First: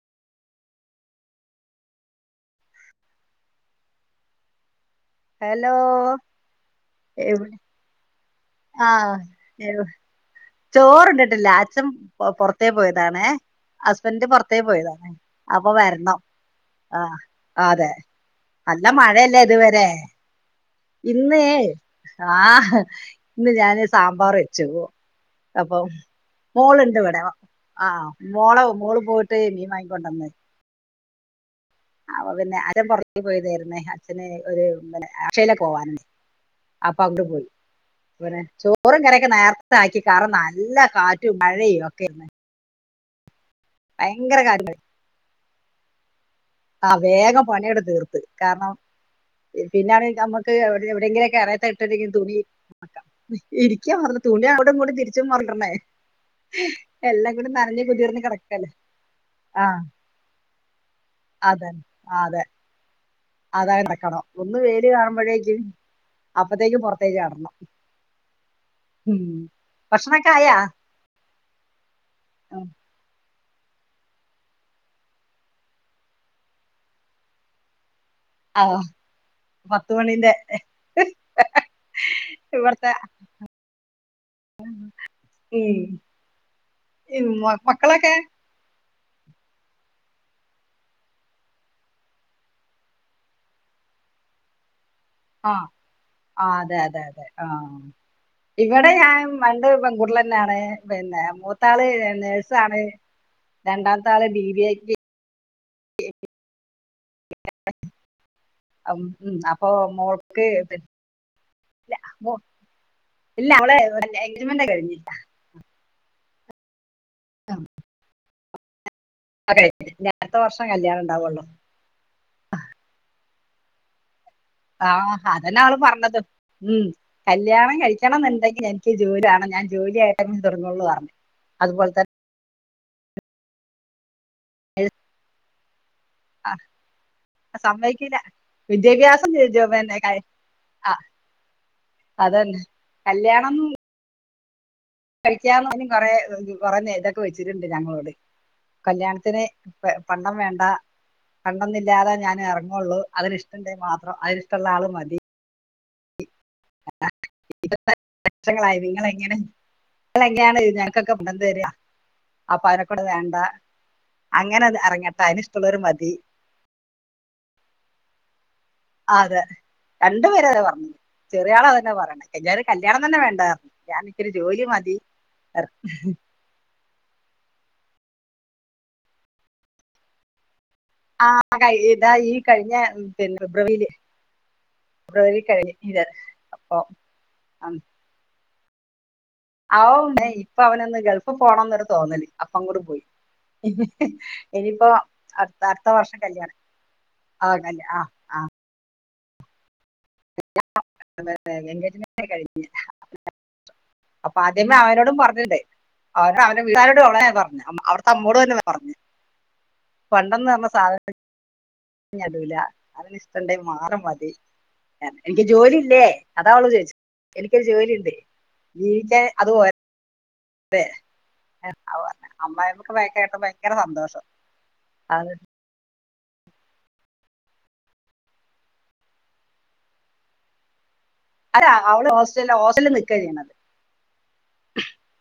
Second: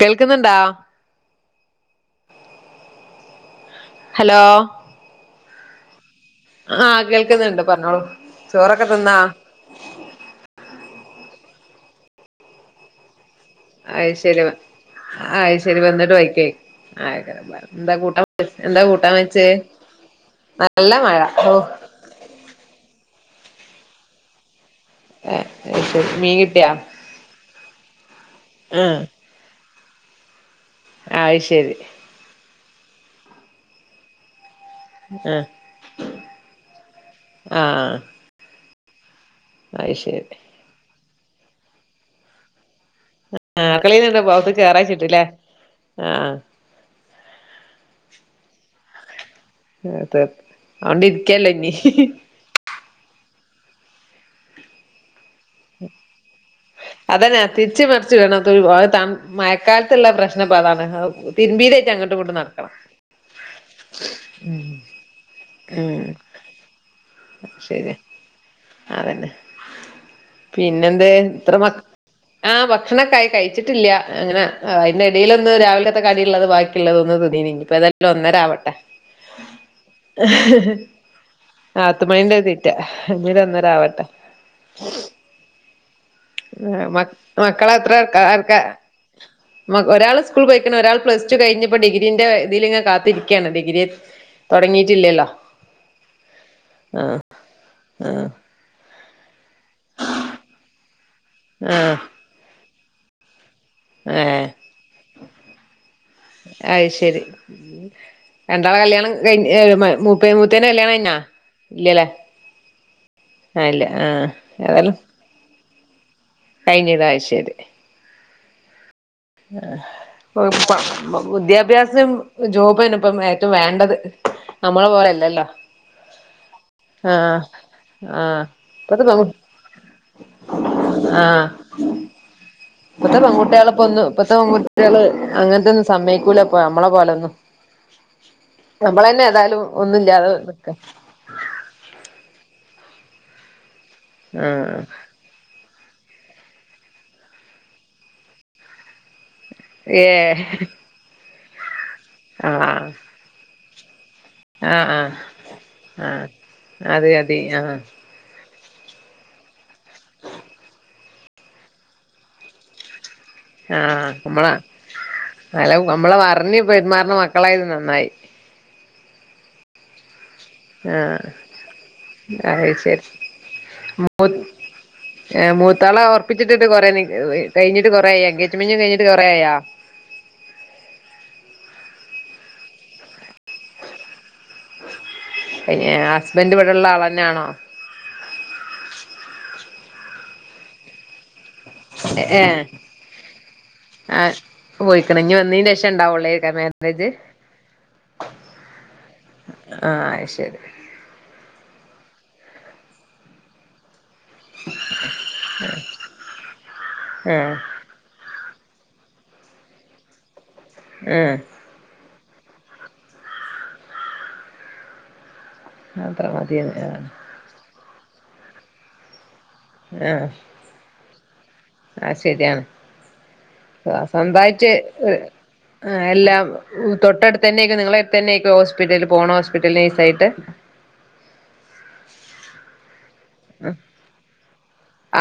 കേൾക്കുന്നുണ്ടാ? Hello. Hello. ആഹ് എവ് കേൾക്കുന്നുണ്ട് പറഞ്ഞോളൂ. ചോറൊക്കെ ആഹ് തിന്നാ ചോറ് ട്ടില്ല അച്ഛം പൊറത്തേ പോയതാണെ അയ് ഹസ്ബന്റ് ശരി പൊറത്തേ പോയതാ അയ് അപ്പൊ ശരി വന്നിട്ട് വരണം. വൈക്കേ ആഹ് ആയിക്കോട്ടെ അതെ എന്താ കൂട്ടാൻ എന്താ നല്ല കൂട്ടാൻ മഴയല്ലേ വെച്ചേ ഇതുവരെ? നല്ല മഴ ഓ ഇന്നേയ് ആഹ് ഇന്ന് ഞാന് സാമ്പാർ വെച്ചു. അപ്പോ അയ് ശരി മീൻ കിട്ടിയാ മോളിണ്ടിവിടെ. ആഹ് മോള മോള് പോയിട്ട് മീൻ വാങ്ങിക്കൊണ്ടുവന്ന്. അത്‌ശരി. അപ്പൊ പിന്നെ ആരൻ പുറത്ത് പോയതായിര്ന്നേ അച്ഛനെ ഒരു പിന്ന ആഹ് അക്ഷയില പോവാനുണ്ട് അപ്പോ അങ്ങട് പോയി ആഹ് പിന്നെ ചോറും കറി യൊക്കെ നേർത്തെ അയ് ആക്കി ശരി കാർണം നല്ല കാറ്റും മഴയും ഒക്കെരുന്നേ. ആ കളീന്നെന്താ പൊറത്ത് ചേറാച്ചിട്ടില്ലേ ആഹ്. ആഹ് വേഗം പണിയങ്ങട് തീർത്ത് കാരണം, പിന്നാണ് തീർ നമ്മുക്ക് എവിടെ അതോണ്ട് എവിടെങ്കിലൊക്കെ ഇരിക്കല്ലോ എറയത്ത് ഇനി ഇട്ടെങ്കി തുണി ഇരിക്കാ പറഞ്ഞ തുണി അവിടെ കൂടി തിരിച്ചും കൊണ്ടരണെ. അതന്നെ. തിരിച്ച് മറിച്ച് ഇടണം തു കിടക്കല്ലേ തൺ ആ മഴക്കാലത്തുള്ള പ്രശ്നം ഇപ്പതാണ്. അതന്നെ തിരുമ്പീടെറ്റ ആ, അങ്ങോട്ടിങ്ങോട്ടും അതെ നടക്കണം. അതാ നടക്കണം ഒന്ന് വേൽ കാണുമ്പോഴേക്കും ഉം അപ്പോത്തേക്കും പുറ ത്തേ ചാടണം. ശരിയ അതന്നെ. പിന്നെ എന്ത് എത്ര മക്ക ആഹ് ഉം. ഭക്ഷണൊ ക്കായി കഴിച്ചിട്ടില്ല അങ്ങന അതിന്റെ ഇടേലൊന്ന് രാവിലത്തെ കടി ഉള്ളത് ബാക്കിയുള്ളത് തിന്നിനി ഇനീപ്പേതായ ലു ആ ഒന്നരാവട്ടെ. പത്ത് മണിന്റെ ആത്ത്മയ്ന്റെ തീറ്റ. ഇവിടുത്തെ ഇനിയൊരു ഒന്നരാവട്ടെ. ഉം. ഏഹ് മ ഈ മ- മക്കളത്ര മക്കളൊക്കെ ർക്ക ർക്ക? മ ഒരാൾ സ്കൂൾ പോയിക്കണ് ഒരാൾ പ്ലസ് ടു കഴിഞ്ഞപ്പോ ഡിഗ്രീന്റെ ഇതിൽങ്ങാ കാത്തിരിക്കുകയാണ് ഡിഗ്രി തുടങ്ങി ആഹ് ആഹ് അതെയതെയതെ ആഹ് ആഹ് ഇവിടെ ഞാൻ രണ്ട് പെൺകുട്ടികൾ തന്നെയാണ് പിന്നെ മൂത്താള് ആഹ് നേഴ്സാണ്, രണ്ടാമത്തെ ആള് ഏഹ് ഡിഗ്രി കഴിഞ്ഞ് അത് ശരി ഉം രണ്ടാളുടെ കല്യാണം അപ്പൊ കഴി മുപ്പതി മോൾക്ക് മൂത്തതിന്റെ ഇല്ല കല്യാണം കഴിഞ്ഞാ ഇല്ലല്ലേ മോ- ആഹ് അവളെ ഇല്ല ആഹ് എൻഗേജ്മെന്റ് ഏതായാലും കഴിഞ്ഞില്ല കഴിഞ്ഞതാ ശരി ആ, കഴിഞ്ഞ അടുത്ത വർഷം കല്യാണം ഉണ്ടാവുള്ളൂ വിദ്യാഭ്യാസം ജോബ് തന്നേ ഇപ്പോ ഏ വേണ്ടത് നമ്മളെ ആഹ് പോലെല്ലല്ലോ അതന്നെ അവള് പറഞ്ഞത് ഉം ആഹ് കല്യാണം ആഹ് കഴിക്കണോന്നുണ്ടെങ്കിൽ എനിക്ക് ഇപ്പത്തെ പെൺ ജോലി ആവണം ഞാൻ ജോലി ആയിട്ടേ ഇനി തുടങ്ങൂള്ളു പറഞ്ഞു ആഹ് അതുപോലെ ത ഇപ്പത്തെ പെൺകുട്ടികളെ പൊന്നു ഇപ്പത്തെ പെകുട്ടികള് അങ്ങനെ സമ്മയക്കൂല ഇപ്പോ നമ്മളെ പോലൊന്നും സമ്മതിക്കില്ല നമ്മള് തന്നെ വിദ്യാഭ്യാസം ചെ- ഏതായാലും ചെ- ഒന്നും ഇല്ലാതെ നിക്കുവാ അത് തന്നെ കല്യാണം ആഹ കഴിക്കാന്നോക്കി കൊറേ കൊറെനെയ്തൊക്കെ വെച്ചിട്ടുണ്ട് ഞങ്ങളോട് കല്യാണത്തിന് പണ്ടം ഏഹ് വേണ്ട പണ്ടൊന്നില്ലാതെ ഞാൻ ആഹ് എറങ്ങുള്ളൂ അതിന്ഷ്ട ട്ടണ്ടേ മാത്രം അതിരിഷ്ട്ടള്ള ആള് മതി ആഹ അതെ അതെയ് ആഹ ഇത് വർഷങ്ങളായി നിങ്ങളെങ്ങനെ നിങ്ങളെങ്ങനെയാണ് ഞങ്ങ്ക്കൊക്കെ പണം തര്യാ അപ്പയ്ന കൂടെ പാലക്കൂടെ വേണ്ട ആഹ നമ്മള അങ്ങനെ അത് ഇറങ്ങട്ടെ അതിനിഷ്ടമുള്ളവർ അല്ലോം മതി നമ്മളവർഞ് പെര്മാറണ മക്കളായത് നന്നായി അതെ കൽ ആഹ ഇയാള തന്നെപറയണ് കെജേരം കല്യാണം തന്നെ വേണ്ടാർഞ്ഞു ഞാനിക്കൊരു ജോലി മതി ഏ മൂത്താള ഒർപ്പിച്ചിട്ടിട്ട് കൊറെ നിക്ക് കയ്ഞ്ഞിട്ട് കൊറേയാ എൻഗേജ് മെന്റും കയ്ഞ്ഞിട്ട് കൊറേയാ ആഹ കഴ്ഞ്ഞിട്ടായി ഈ കഴ്ഞ്ഞെ പിന്നെ ഫെബ്രുവരില് ഫബ്രുവരി കഴിഞ്ഞില്ലേ ഹസ്ബൻഡ് അപ്പൊ ഇവിടെള്ള ആളെന്നാണോ അ അ ഓ പൈ ഇപ്പവനൊന്ന് ഗൾഫ്‌ പോണോന്നൊരു തോന്നല് ഏഹ് അപ്പങ്ഡ് പോയി ആഹ് ഇനിയിപ്പോ പോയിക്ക്ണ് ഇഞ്ഞ് അടുത്ത വന്നീന്റെ അടുത്ത ശേഷം വർഷം കല്യാണം ഉണ്ടാവുള്ളേക്കാരം അവ്ടല്ലെ ആഹ് ആഹ് ആഹ എൻഗേജ് മെന്റ് കഴിഞീലാ അപ്പ ആദ്യമേ അവനോട് പർഞ്ഞിണ്ടേ അവനും അവന്റെ വീട്ട്കാരോടും അവളന്നെ ആഹ് പറഞ്ഞെ അവുട്ത്തെ അമ്മോട് തന്നെ പർഞ് പണ്ടെന്നർഞ്ഞ ഏ ഇഞ്ടൂല അവന് ഇഷ്ടണ്ടെ മാറും മതി അർഞ് എനിക്ക് ജോലില്ലേ അത്ര അതാവള് മതിയെന്ന് ചോയ്ച്ച ആഹ് എനിക്കൊരു ജോലിണ്ട് ജീവിക്കാൻ അത്പോലെ ആഹ് ന്നെ അവ അത് ശരിയാണ് അമ്മായമ്മക്ക് വയക്കേട്ട ഭയങ്കര സന്തോഷം അ ആ എല്ലാം തൊട്ടടുത്തന്നെയ്ക്കാം നിങ്ങളെരുത്തന്നെയക്കാം ഹോസ്പിറ്റല് പോണ ഹോസ്പിറ്റല് നെയ്സായിട്ട് [unintelligible] അല്ല അവള് ഹോസ്റ്റല ഹോസ്റ്റല്നിക്കും ക്കഴിയുന്നത്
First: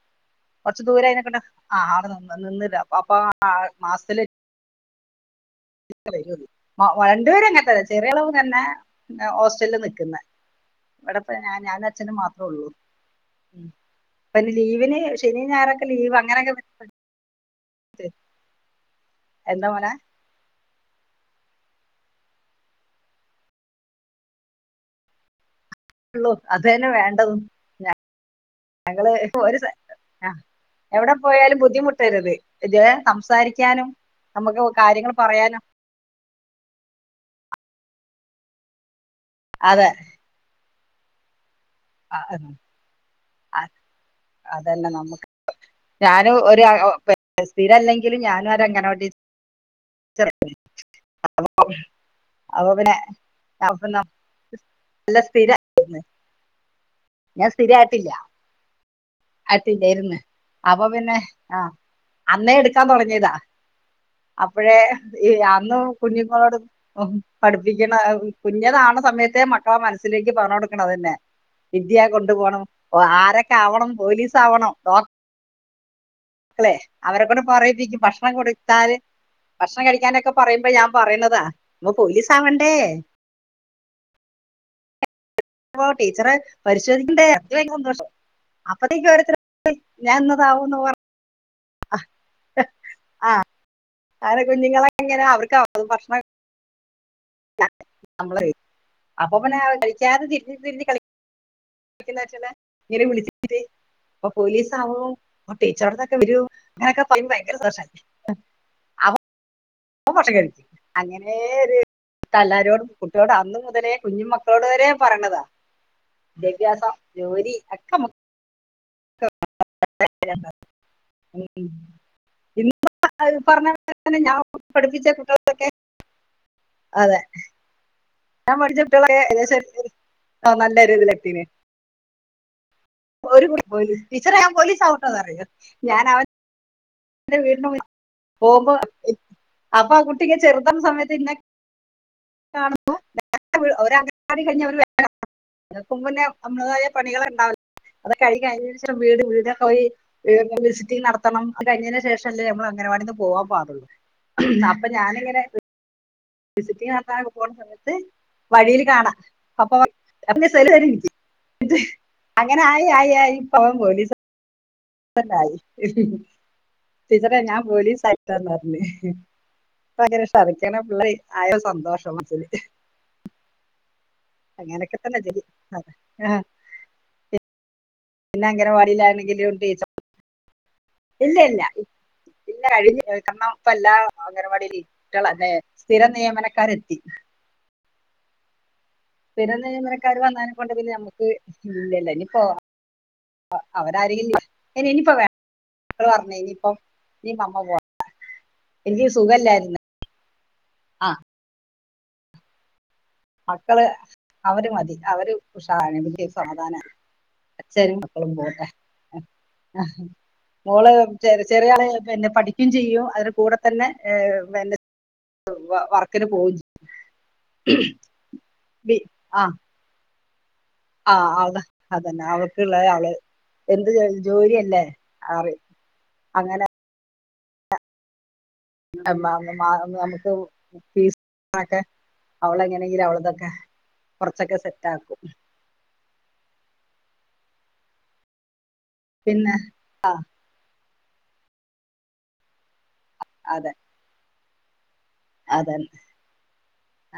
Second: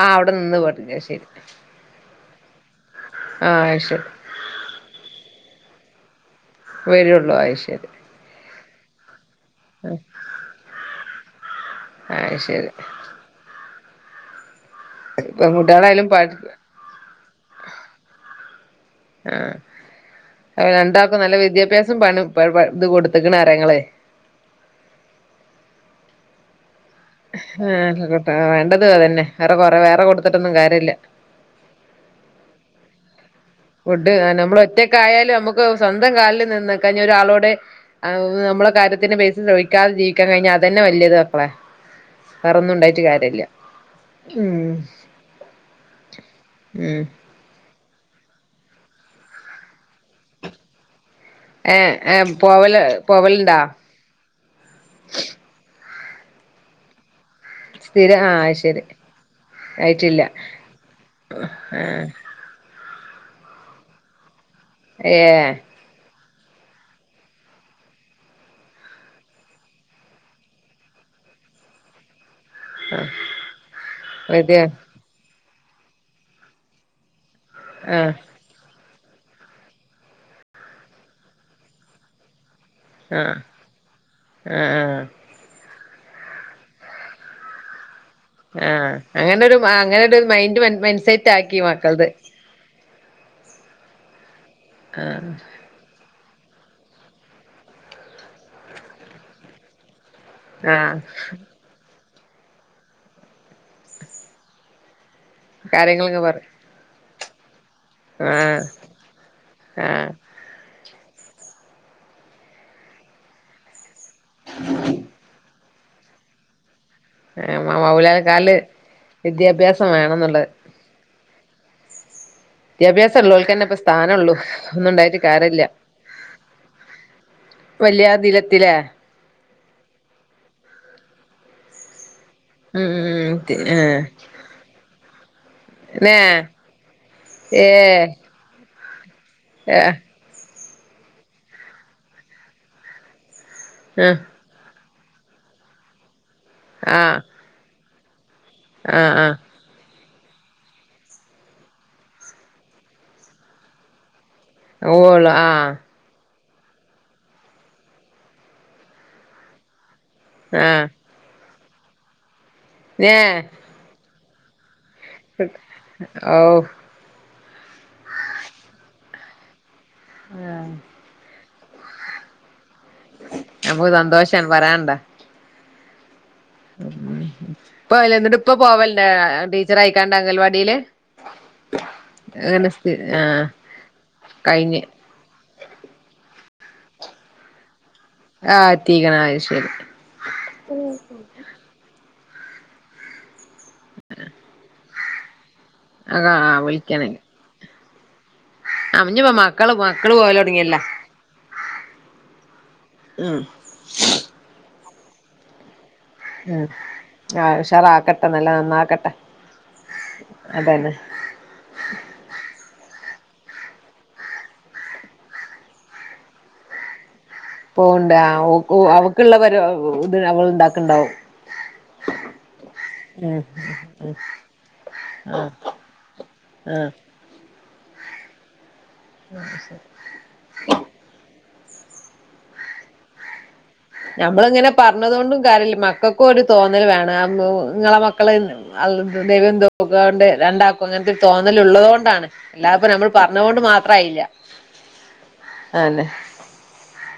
ആ അവിടെ നിന്ന് കൊറച്ച് പഠിഞ്ഞ ദൂരായ് ശരി നിക്ക്ണ്ടാ അവ്ടെ നിന്ന് നിന്ന് അപ്പൊ ആ മാസത്തില് വരുള്ളൂ വരണ്ടിവരും അത് അങ്ങത്തല്ല ശരി ചെറിയളവ് തന്നെ ഹോസ്റ്റല് ന്നിക്കുന്നെ ഇവിടെപ്പ ഞ ഞാനും ആ അച്ഛനും മാത്രേ ഉള്ളൂ ശരി ഉ പഷെ ലീവിന് ശനീം ഞായറൊക്കെ പെൺകുട്ടികളായാലും ലീവ് പ അങ്ങനൊക്കെ പ ആ എന്താ മോനെ അ രണ്ടാക്കും ന്നല്ല വിദ്യാഭ്യാസം പണം വ ഇത് കൊട്ത്ത്ക്ക്ണ് അറിയഇങ്ങളെ ഉള്ളൂർ അ ഇതന്നെ വേണ്ടതും ഞ ആ വേണ്ടത് ഞങ്ങ്ള് അതന്നെ പ്പൊ വേറെ ഒര് കൊറെ വേറെ സ്ഥല അ കൊടുത്തിട്ടൊന്നും കാര്യല്ല എവടെപ്പോയാലും ബുദ്ധിമുട്ടരുത് ഇതേ സംസാരി ഫുഡ് അ നമ്മള് ഒറ്റക്കായാലും നമ്ക്ക് സ്വന്തം കാൽല് നിന്ന്ക്കഞ്ഞൊരാളോട് ടെ അവ് നമ്മളെ കാര്യത്തിന് അതെ പൈസചോയ്ക്കാതെ ജീവിക്കാ കയ്ഞ്ഞാ അതന്നെ വല്ല്യയത് മക്കളെ വേറെന്നുണ്ടായ്റ്റ് കാര്യല്ല ഉം അതന്നെ നമുക്ക് ഞാനും ഒര് അ ഒ ഉം സ്ഥിരല്ലെങ്കിലും ഞാനും ഒരങ്ങനവാടി ടീച്ച ച്ചറ ച്ച് അ അപ്പൊ ഏ ഏ പോവല് അപോപിന്നെ പോവലുണ്ടാ [unintelligible] അല്ല സ്തിര യിന്ന് സ്ഥിരം ആ ഐശെരി ആയിട്ടില്ലാര്ന്ന് അപ്പൊ പിന്നെ ആ അന്നേ എട് ക്കാൻ തുടങ്ങിയതാ അപ്പഴേ ഏ ഇഅന്ന് കുഞ്ഞ ളോട് പഠിപ്പിക്കണ കുഞ്ഞത ആണ് സമയത്തെ മക്കളെ മനസ്സിലേക്ക് പറഞ്ഞ കൊടുക്കണ തന്നെ വിദ്യാ കൊണ്ടു പോകണം ആരൊക്കെ ആവണം പോലീസ് അതെ ആവണംഡോ ല്ലെ അവരെക്കൊണ്ട് പറയിപ്പിക്കും ആ ഭക്ഷണം കൊടുത്താല് ഭക്ഷണം കഴിക്കാനൊക്കെ പറയുമ്പോ ഞാൻ പറയ്ണതാ നമ്മപോലീസ ആവ ൻ ആഹആ ആ അപ്പൊ ടീച്ചറേ പരിശോധിക്കണ്ടേ അ സന്തോഷം ആ അപ്പത്തേക്ക് ഓരോരുത്തർ അങ്ങനരു അങ്ങനെ ഞാൻ ഒരു മൈൻഡറ് ഇന്നതാവൂന്ന് മൈസെറ്റ് ആക്കി മക്കളത് ആ അങ്ങനെ കുഞ്ഞുങ്ങളെ ആ ഇങ്ങനെ അവർക്കാവും ഭക്ഷണം നമ്മള് അപ്പൊപിന്നെ അവര് കഴി ത് തിരു ആ തിരു കളി ഇങ്ങനെ വിളിച്ച അപ്പൊ പോലീസ് ആവോ ടീച്ചറത്തൊക്കെ കാര്യങ്ങളൊക്കെ പറ വരോ ഇങ്ങനെക്കെ പറ ഭയങ്കര [unintelligible] ആ അപ്പൊ ഭക്ഷണം കഴിക്കും അങ്ങനെ ഒരു തല്ലാരോടും കുട്ടികളോടും അന്ന് മുതലേ കുഞ്ഞു മക്കളോട് വരെ പറയണതാ വിദ്യാഭ്യാസം ജോലി ഒക്കെ നമുക്ക് മൗലൽക്കാല് വിദ്യാഭ്യാസം വേണംഎ ന്നുള്ളത് [inaudible] ഇന്ന് ഉള്ളോൽക്കന്നെ ഇപ്പ പറഞ്ഞപല തന്നെ സ്ഥാനള്ളു ഞാൻ ഒന്നും പഠിപ്പിച്ച ഉണ്ടായിട്ട് കാര്യല്ല കുട്ടികൾക്കൊക്കെ അതെ വല്യ ഞാൻ ദിലത്തിലെ പഠിച്ചടകുട്ടികളേക്കോ ഏകദേശം ആ നല്ല രതില എത്തീന് ഉം പോഒരു കുട്ടി ടീച്ചറ ഞാൻ പോലീസ് ആവുട്ടോ ന്ന് പറയും ന്നേ എന്റെ വീടിന്റെ മുന്നി പോവുമ്പോ ഏഹ് അപ്പൊ കുട്ടിങ്ങെ ചെറുത സമയത്ത്ന്ന കാണുമ്പോ [unintelligible] ആഹ് അതക്കന്നെ നമ്മളാതായ ആഹ് പണികള ഉണ്ടാവില്ല കഴിഴം ആഹ് വീട് ആഹ് വീടൊക്കെ പോയി വിസിറ്റിംഗ് നടത്തണം കഴിഞ്ഞതിന് ശേഷംല്ലേ ഞമ്മൾ അങ്ങനവാടിന്ന് പോവാൻ പാള്ളൂ അപ്പൊ ഓള് ഞാനിങ്ങനെ ആഹ് വിസിറ്റിംഗ നടത്താനൊക്കെ പോണ സമയത്ത് വഴിയിൽ കാണാം അപ്പൊ അപൊ ആഹ് സതരും നിക്ക് അങ്ങനെ ആയി ആയി നേ ആയി പോവാൻ പോലീ ആയി ഓഹ് ടീച്ചറെ ഞാൻ പോലീസ് ആയിട്ടൊന്ന് പറഞ്ഞ്ഭയങ്കര ഷറക്കണ പിള്ളേ ആയ സന്തോഷം [unintelligible] ഞമ്മക്ക് സന്തോഷം അങ്ങനെയൊക്കെ പറയാനുണ്ടാ തന്നെ ചെയ്യും അതെ ഉ ഇപ്പ അ എന്നിട്ട് പിന്നെ ഇപ്പ പോവലില്ലേ അംഗനവാടിയിലാണെങ്കിലും ടീച്ചർ ആയിക്കാണ്ട് അംഗൽവാടിയില് ഇല്ല ഇല്ല ഇല്ല അങ്ങനെ സ്ഥി അഴി- ആഹ് കാരണം ഇപ്പെല്ലാ അംഗനവാടിയിൽ കഴിഞ്ഞ് [inaudible] സ്ഥിര നിയമന കാരെത്തി ആഹ സ്ഥിർ നിയമനക്കാർ വന്നോണ്ട് പിന്നെ നമ്മുക്ക് ഇല്ലല്ലോ അ അവരാരേങ്കും ഇനിയിപ്പോ വേ അ പറഞ്ഞേ ആഹ് ഇനിയിപ്പം നീ കമ്മ പോ അ-ഞ്ഞപ്പോ മക്കള് മക്കള് പോവലൊട്ങ്ങിയല്ലോ ആ മക്കള് അവര് മതി അവര് ഉഷാരാണ് ങ്കി ഉം സമാധാനാണ് ആ അച്ചരും ഉഷാറാക്കട്ടെ മക്കളും നല്ല പോണ്ടെ നന്നാക്കട്ടെ ആ അതന്നെ മോള് ചെറിയ ചെറിയ ആളെ പഠി- ക്കും ചെയ്യും അതിന് കൂടെ തന്നെ വർക്കിന് പോവും ചെയ്യും പോവണ്ടാ അവക്കുള്ള ഇത് അവൾണ്ടാക്ക ആഹ് അതന്നെ അവൾക്ക്ള്ള അവള് ഉം എന്ത് ജോലിയല്ലേ ആ ആറി അങ്ങനെ ആ നമുക്ക് ഫീസ് ആട്ടെ അവളങ്ങനെങ്കിലും അവളതൊക്കെ കുറച്ചൊക്കെ ഞമ്മളിങ്ങനെ സെറ്റ് ആക്കും പറഞ്ഞതൊണ്ടും കാര്യമില്ല മക്കൾക്കും ഒരു തോന്നൽ വേണം ഇങ്ങളെ മക്കള അ ദൈവം പിന്നെ തോ-ക്കുകണ്ട് രണ്ടാക്കും അങ്ങനത്തെ ഒരു തോന്നല്ള്ള തോണ്ടാണ് അല്ലാപ്പ നമ്മൾ പറഞ്ഞുകൊണ്ട് മാത്രായില്ല അതെ അന്നെ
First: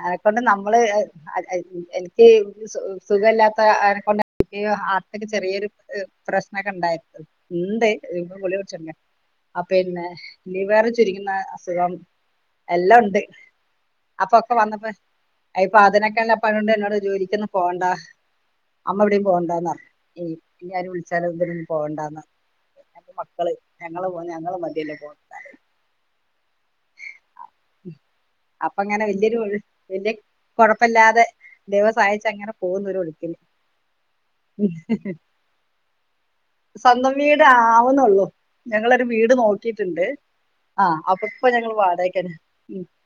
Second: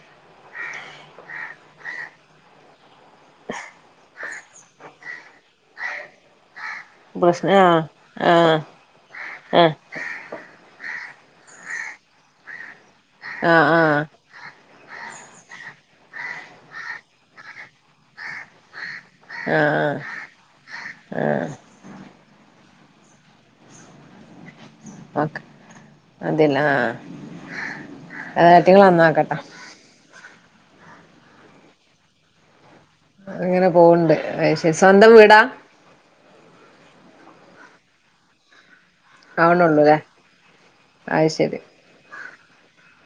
അതെക്കൊണ്ട് നമ്മ ൾ എനിക്ക് സുഖല്ലാത്തെ ആ - ചെറിയ പ്രശ്ന ക്കെ ഉണ്ടായി പ്രശ്ന ആ -ണ്ട് ആ ഗുളികട്ച്ചി ആ പിന്നെ ലിവർ ചുരിയുന്ന അസുഖം എല്ലാം ഉണ്ട് ആ ആ അപ്പൊക്കെ വന്നപ്പോ അയിപ്പൊ അതിനൊക്കെല്ല പ്പാനോണ്ട് എന്നോട് ജോലിക്കൊന്നും പോണ്ട അമ്മ എവിടെേയും ആ പോവണ്ടാന്നർ ആ ഞ്ഞ് ഇനി അയ്ന് വിളിച്ചാലും പോവണ്ടന്നർഞ്ഞ് എന്റെ മക്കള് ഞങ്ങള് പോ അതേ ല്ല ആഹ റ്റിങ്ങളെ നന്നാക്കട്ടേ കൊഴപ്പമില്ലാതെ ദൈവം സഹായ്ച്ചങ്ങനെ അങ്ങനെ പോവണ്ട് സ്വന്തം വീടാ? സ്വന്തം വീടാ- വുന്നൊള്ളൂ ഞങ്ങളരു വീട് ആവണൊള്ളൂ ല്ലേ നോക്കിട്ടുണ്ട് ആ അപ്പൊ അത് ഇപ്പൊ ശരി ഞങ്ങൾ വാടകക്കാ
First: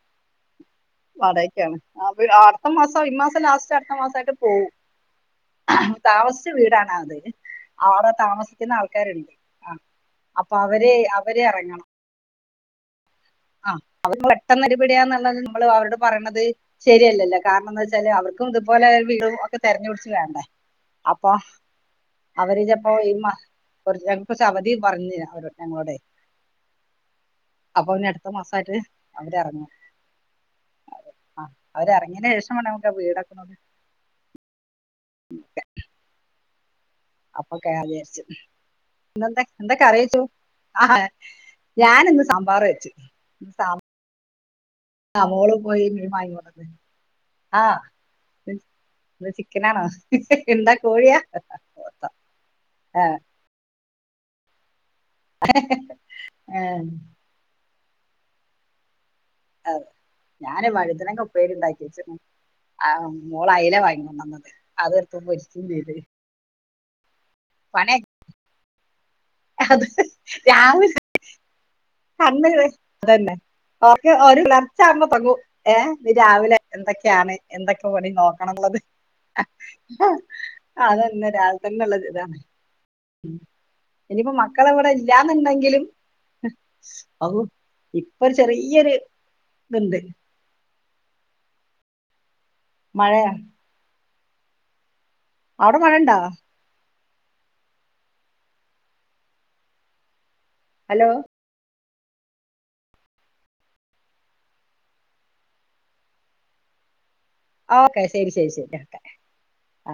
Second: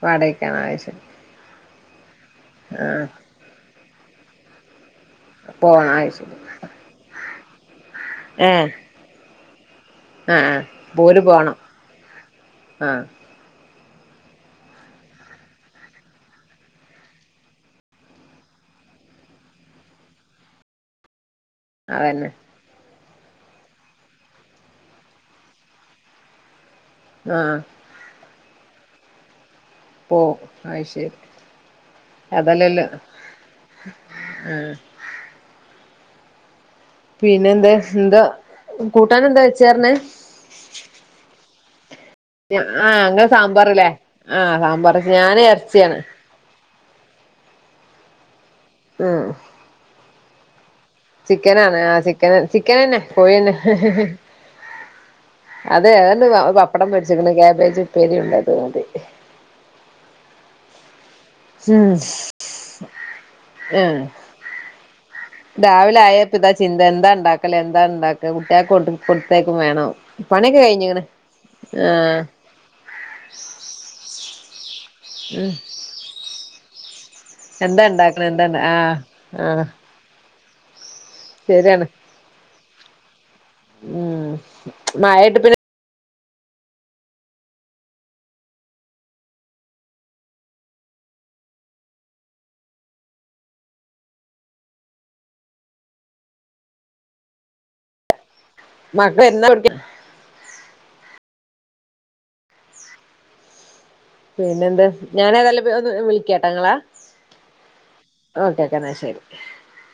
വാടകക്കാണ് അത് ശരി വാടകക്കാണ് അ അടുത്ത ആഹ് മാസം ഈ മാസം ലാസ്റ്റ് അടുത്ത മാസയിട്ട് പോവും പോണം അത് ശരി താമസിച്ച വീടണത് അവിടെ ഏഹ് താമസിക്കുന്ന ആൾക്കാരുണ്ട് ആഹ് അപ്പൊ ആഹ് അവരെ ഓല് അവര് പോണം ഇറങ്ങണം ആഹ് ആഹ അവ പെട്ടെന്ന-ടിപടിയാന്നുള്ള നമ്മള് അവരോട് പറയണത് ശരിയല്ലല്ലോ കാരണംന്താ വെച്ചാല് അവർക്കും ഇതുപോലെ വീടും ഒക്കെ തിരഞ്ഞു പിടിച്ച് വേണ്ടേ അപ്പ അതന്നെ അവര് കൊറ ഞങ്ങൾക്ക് കൊർച്ച് അവധി പറഞ്ഞിന് ഞങ്ങളോടെ ആഹ അട്ത്ത മാസയിട്ട് അവര് ഇറങ്ങു പോ ആയി ശേരി അവരെറങ്ങിയതിന് ശേഷം വേണം അതെല്ലല്ല നമുക്ക് ആ വീടൊക്കെ നോക്കി ഉം അപ്പൊ പിന്നെന്താ കേറാന്ന് വിചാരിച്ചു എന്താ കൂട്ടാൻ എന്താ വെച്ചാർന്നേ കറി വെച്ചു ഞാനിന്ന് സാമ്പാർ വെച്ചു ആഹ അങ്ങനെ സാമ്പാറലേ സാമ്പാ ആഹ സാമ്പാർ ഞാന് ഇറച്ചിയാണ് ആഹ ഉം ചിക്കനാണോ എന്ത ചിക്കനാണ് ആ ചിക്കൻ ചിക്കൻന്നെ കോഴിന്നെ അതെ അതണ്ട് പപ്പടം പരിച്ചിക്കണ് കാബേജ് ഉപ്പേരി ഉണ്ട്ത് മതി അെ ഞാന് വഴുതനക്ക ഉപ്പേര് ഇണ്ടാക്കി ഉം വച്ചി ആ മോള അല ആഹ് വാങ്ങണംണ്ടന്നത് അത് എടുത്ത പൊരു ചെയ്ത് രാവിലെ ആയപ്പോ ഇതാ ചിന്ത എന്താ ഉണ്ടാക്കല എന്താ പണി ഉണ്ടാക്ക കുട്ടിയെ കൊണ്ട് കൊടുത്തേക്കും അത് വേണം പണിയൊക്കെ കഴിഞ്ഞ ഇങ്ങനെ കണ്േ അതന്നെ ഓെ ഓ ചാമ്പ പങ്ങു ഏ നീ രാവിലെ എന്തൊക്കെയാണ് എന്താ എന്തൊക്കെ പണി ഉണ്ടാക്കണെ എന്താ നോക്കണംുള്ളത് ആഹ് ആഹ് ആഹ ആ അതന്നെ രാവിലെ തന്നെ ശരിയാണ് ഉള്ളത് ഇതാണ് ഉം ഇനിയിപ്പോ മക്കള എവിടെ മഴായിട്ട് പിന്നെ ഇല്ലാന്നുണ്ടെങ്കിലും അ ഇപ്പൊ ചെറിയൊരു ഇതുണ്ട് മഴയാ അവിടെ മഴണ്ടാ മക്ക എന്താടിക്ക ഹലോ. പിന്നെ എന്ത് ഞാൻ ഏതായാലും ഓ വിളിക്കാട്ടോ നിങ്ങളേ. ഓക്കെ ശരി ശരി ഓക്കെ ഓക്കെ എന്നാ ശരി. ആ